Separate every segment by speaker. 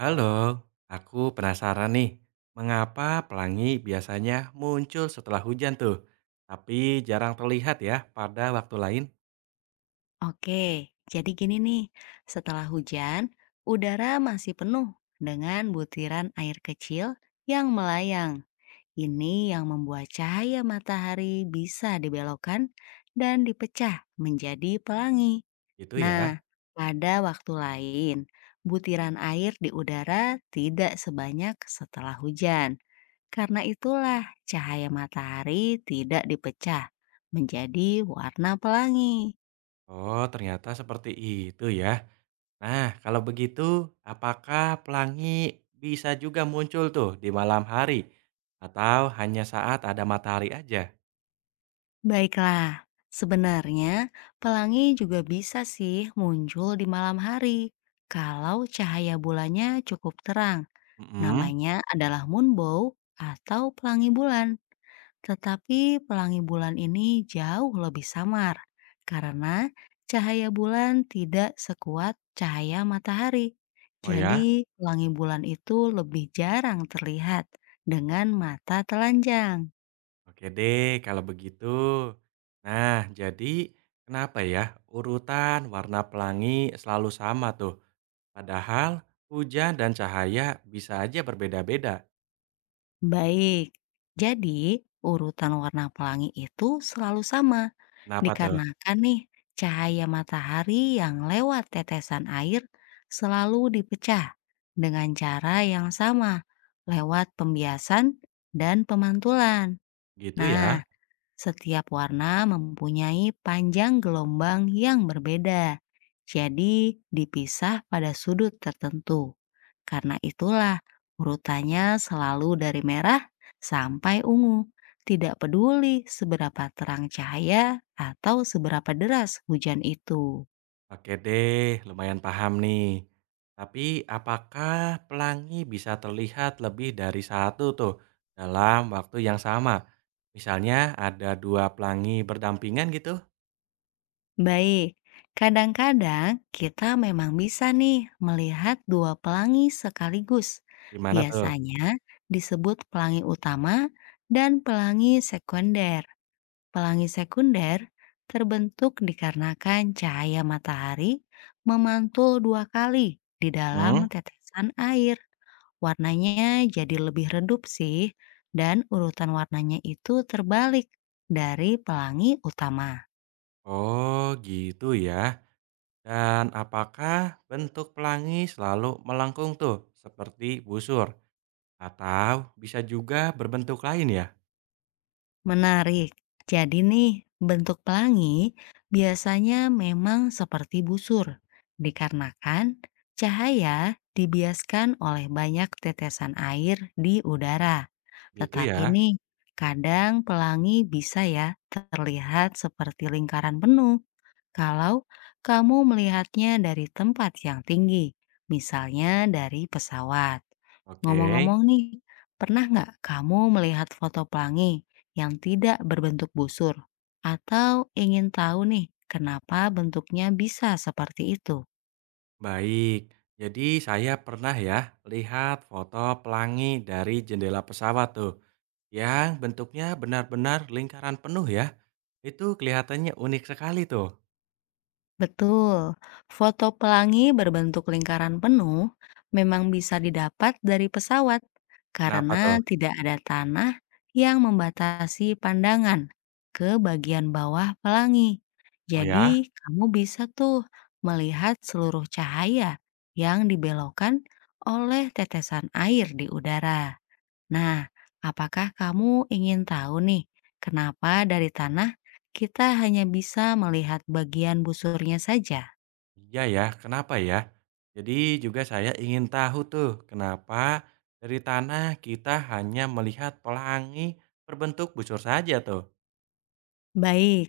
Speaker 1: Halo, aku penasaran nih, mengapa pelangi biasanya muncul setelah hujan tuh, tapi jarang terlihat ya pada waktu lain?
Speaker 2: Oke, jadi gini nih, setelah hujan, udara masih penuh dengan butiran air kecil yang melayang. Ini yang membuat cahaya matahari bisa dibelokkan dan dipecah menjadi pelangi.
Speaker 1: Gitu ya.
Speaker 2: Nah, pada waktu lain, butiran air di udara tidak sebanyak setelah hujan. Karena itulah cahaya matahari tidak dipecah menjadi warna pelangi.
Speaker 1: Oh, ternyata seperti itu ya. Nah, kalau begitu, apakah pelangi bisa juga muncul tuh di malam hari? Atau hanya saat ada matahari aja?
Speaker 2: Baiklah, sebenarnya pelangi juga bisa sih muncul di malam hari kalau cahaya bulannya cukup terang.
Speaker 1: Mm-mm.
Speaker 2: Namanya adalah moonbow atau pelangi bulan. Tetapi pelangi bulan ini jauh lebih samar karena cahaya bulan tidak sekuat cahaya matahari.
Speaker 1: Oh ya?
Speaker 2: Jadi, pelangi bulan itu lebih jarang terlihat dengan mata telanjang.
Speaker 1: Oke deh, kalau begitu. Nah, jadi kenapa ya urutan warna pelangi selalu sama tuh? Padahal hujan dan cahaya bisa aja berbeda-beda.
Speaker 2: Baik, jadi urutan warna pelangi itu selalu sama
Speaker 1: Kenapa tuh?
Speaker 2: dikarenakan nih cahaya matahari yang lewat tetesan air selalu dipecah dengan cara yang sama lewat pembiasan dan pemantulan.
Speaker 1: Gitu ya?
Speaker 2: Nah, setiap warna mempunyai panjang gelombang yang berbeda, jadi dipisah pada sudut tertentu. Karena itulah urutannya selalu dari merah sampai ungu, tidak peduli seberapa terang cahaya atau seberapa deras hujan itu.
Speaker 1: Oke deh, lumayan paham nih. Tapi apakah pelangi bisa terlihat lebih dari satu tuh dalam waktu yang sama? Misalnya ada dua pelangi berdampingan gitu?
Speaker 2: Baik, kadang-kadang kita memang bisa nih melihat dua pelangi sekaligus.
Speaker 1: Gimana tuh?
Speaker 2: Biasanya disebut pelangi utama dan pelangi sekunder. Pelangi sekunder terbentuk dikarenakan cahaya matahari memantul dua kali di
Speaker 1: Mm.
Speaker 2: dalam tetesan air. Warnanya jadi lebih redup sih, dan urutan warnanya itu terbalik dari pelangi utama.
Speaker 1: Oh gitu ya. Dan apakah bentuk pelangi selalu melengkung tuh, seperti busur, atau bisa juga berbentuk lain ya?
Speaker 2: Menarik. Jadi nih, bentuk pelangi biasanya memang seperti busur, dikarenakan cahaya dibiaskan oleh banyak tetesan air di udara.
Speaker 1: Gitu
Speaker 2: Tetapi
Speaker 1: ya.
Speaker 2: nih, kadang pelangi bisa ya terlihat seperti lingkaran penuh kalau kamu melihatnya dari tempat yang tinggi, misalnya dari pesawat.
Speaker 1: Oke,
Speaker 2: Ngomong-ngomong nih, pernah nggak kamu melihat foto pelangi yang tidak berbentuk busur? Atau ingin tahu nih, kenapa bentuknya bisa seperti itu?
Speaker 1: baik. Jadi saya pernah ya lihat foto pelangi dari jendela pesawat tuh, yang bentuknya benar-benar lingkaran penuh ya. Itu kelihatannya unik sekali tuh.
Speaker 2: Betul, foto pelangi berbentuk lingkaran penuh memang bisa didapat dari pesawat
Speaker 1: Kenapa tuh?
Speaker 2: karena tidak ada tanah yang membatasi pandangan ke bagian bawah pelangi.
Speaker 1: Oh ya?
Speaker 2: Jadi, kamu bisa tuh melihat seluruh cahaya yang dibelokkan oleh tetesan air di udara. Nah, apakah kamu ingin tahu nih, kenapa dari tanah kita hanya bisa melihat bagian busurnya saja?
Speaker 1: Iya ya, kenapa ya? Jadi juga saya ingin tahu tuh, kenapa dari tanah kita hanya melihat pelangi berbentuk busur saja tuh?
Speaker 2: Baik,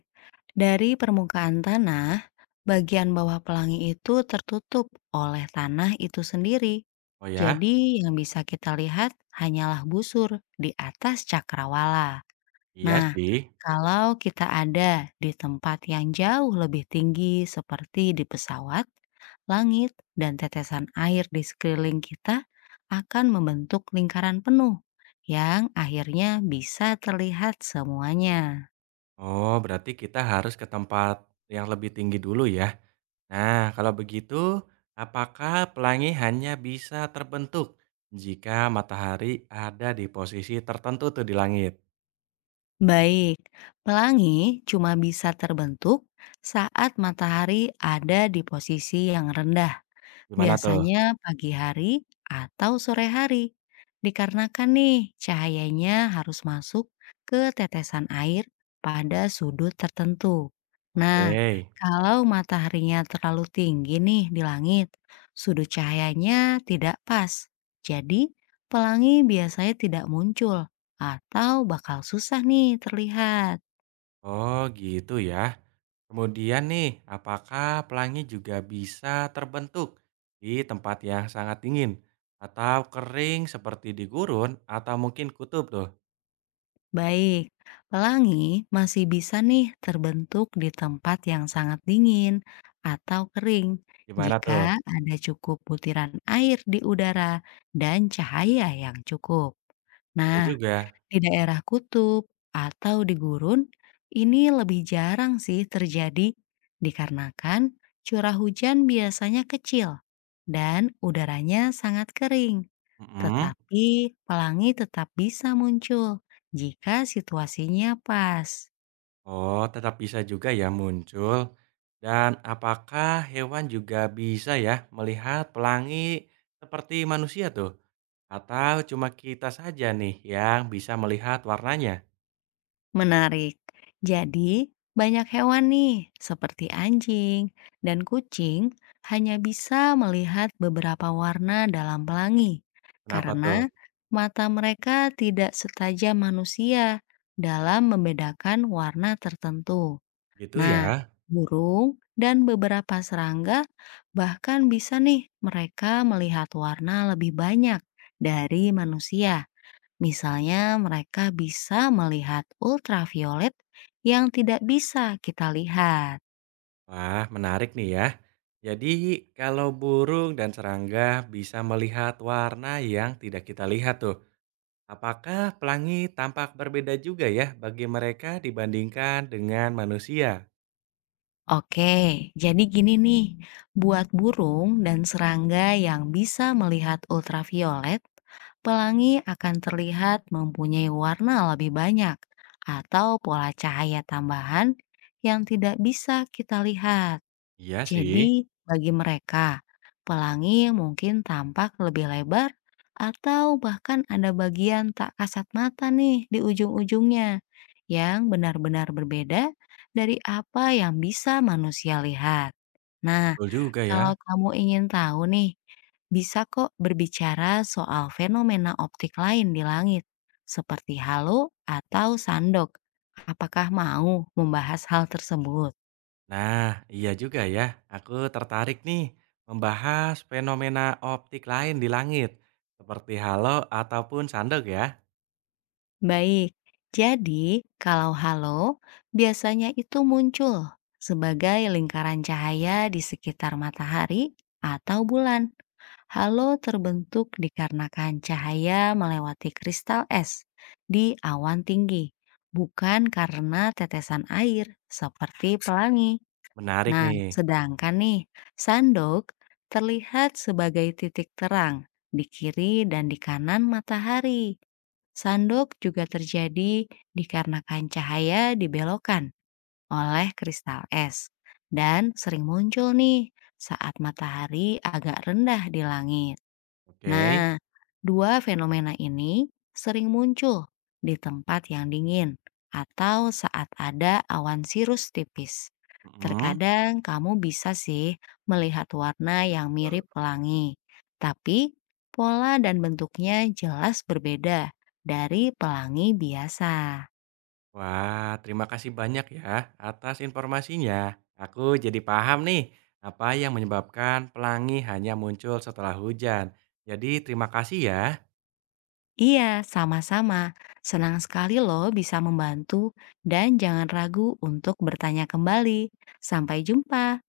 Speaker 2: dari permukaan tanah, bagian bawah pelangi itu tertutup oleh tanah itu sendiri.
Speaker 1: Oh ya,
Speaker 2: Jadi, yang bisa kita lihat hanyalah busur di atas cakrawala.
Speaker 1: iya
Speaker 2: Nah,
Speaker 1: sih.
Speaker 2: kalau kita ada di tempat yang jauh lebih tinggi seperti di pesawat, langit dan tetesan air di sekeliling kita akan membentuk lingkaran penuh yang akhirnya bisa terlihat semuanya.
Speaker 1: Oh, berarti kita harus ke tempat yang lebih tinggi dulu ya. Nah, kalau begitu, apakah pelangi hanya bisa terbentuk jika matahari ada di posisi tertentu tuh di langit?
Speaker 2: Baik, pelangi cuma bisa terbentuk saat matahari ada di posisi yang rendah.
Speaker 1: Gimana tuh?
Speaker 2: Biasanya pagi hari atau sore hari. Dikarenakan nih cahayanya harus masuk ke tetesan air pada sudut tertentu. Nah,
Speaker 1: Oke.
Speaker 2: kalau mataharinya terlalu tinggi nih di langit, sudut cahayanya tidak pas. Jadi, pelangi biasanya tidak muncul atau bakal susah nih terlihat.
Speaker 1: Oh, gitu ya. Kemudian nih, apakah pelangi juga bisa terbentuk di tempat yang sangat dingin atau kering seperti di gurun atau mungkin kutub tuh?
Speaker 2: Baik, pelangi masih bisa nih terbentuk di tempat yang sangat dingin atau kering
Speaker 1: Gimana tuh?
Speaker 2: jika ada cukup butiran air di udara dan cahaya yang cukup.
Speaker 1: Betul
Speaker 2: Nah,
Speaker 1: juga.
Speaker 2: di daerah kutub atau di gurun, ini lebih jarang sih terjadi dikarenakan curah hujan biasanya kecil dan udaranya sangat kering.
Speaker 1: Mm-mm.
Speaker 2: Tetapi pelangi tetap bisa muncul jika situasinya pas.
Speaker 1: Oh, tetap bisa juga ya muncul. Dan apakah hewan juga bisa ya melihat pelangi seperti manusia tuh? Atau cuma kita saja nih yang bisa melihat warnanya?
Speaker 2: Menarik. Jadi, banyak hewan nih, seperti anjing dan kucing, hanya bisa melihat beberapa warna dalam pelangi
Speaker 1: Kenapa tuh?
Speaker 2: karena mata mereka tidak setajam manusia dalam membedakan warna tertentu.
Speaker 1: Gitu
Speaker 2: Nah,
Speaker 1: ya.
Speaker 2: burung dan beberapa serangga bahkan bisa nih mereka melihat warna lebih banyak dari manusia. Misalnya, mereka bisa melihat ultraviolet yang tidak bisa kita lihat.
Speaker 1: Wah, menarik nih ya. Jadi, kalau burung dan serangga bisa melihat warna yang tidak kita lihat tuh, apakah pelangi tampak berbeda juga ya bagi mereka dibandingkan dengan manusia?
Speaker 2: Oke, jadi gini nih, buat burung dan serangga yang bisa melihat ultraviolet, pelangi akan terlihat mempunyai warna lebih banyak atau pola cahaya tambahan yang tidak bisa kita lihat.
Speaker 1: Iya sih,
Speaker 2: Jadi, bagi mereka, pelangi mungkin tampak lebih lebar atau bahkan ada bagian tak kasat mata nih di ujung-ujungnya yang benar-benar berbeda dari apa yang bisa manusia lihat. Nah,
Speaker 1: betul juga ya.
Speaker 2: kalau kamu ingin tahu nih, bisa kok berbicara soal fenomena optik lain di langit, seperti halo atau sandok. Apakah mau membahas hal tersebut?
Speaker 1: Nah, iya juga ya. Aku tertarik nih membahas fenomena optik lain di langit, seperti halo ataupun sandok ya.
Speaker 2: Baik, jadi kalau halo biasanya itu muncul sebagai lingkaran cahaya di sekitar matahari atau bulan. Halo terbentuk dikarenakan cahaya melewati kristal es di awan tinggi, bukan karena tetesan air seperti pelangi.
Speaker 1: Menarik
Speaker 2: Nah,
Speaker 1: nih.
Speaker 2: sedangkan nih, sandok terlihat sebagai titik terang di kiri dan di kanan matahari. Sandok juga terjadi dikarenakan cahaya dibelokkan oleh kristal es dan sering muncul nih saat matahari agak rendah di langit.
Speaker 1: Oke.
Speaker 2: Nah, dua fenomena ini sering muncul di tempat yang dingin atau saat ada awan sirus tipis.
Speaker 1: Mm-mm.
Speaker 2: Terkadang kamu bisa sih melihat warna yang mirip pelangi, tapi pola dan bentuknya jelas berbeda dari pelangi biasa.
Speaker 1: Wah, terima kasih banyak ya atas informasinya. Aku jadi paham nih apa yang menyebabkan pelangi hanya muncul setelah hujan. Jadi terima kasih ya.
Speaker 2: Iya, sama-sama. Senang sekali loh bisa membantu dan jangan ragu untuk bertanya kembali. Sampai jumpa.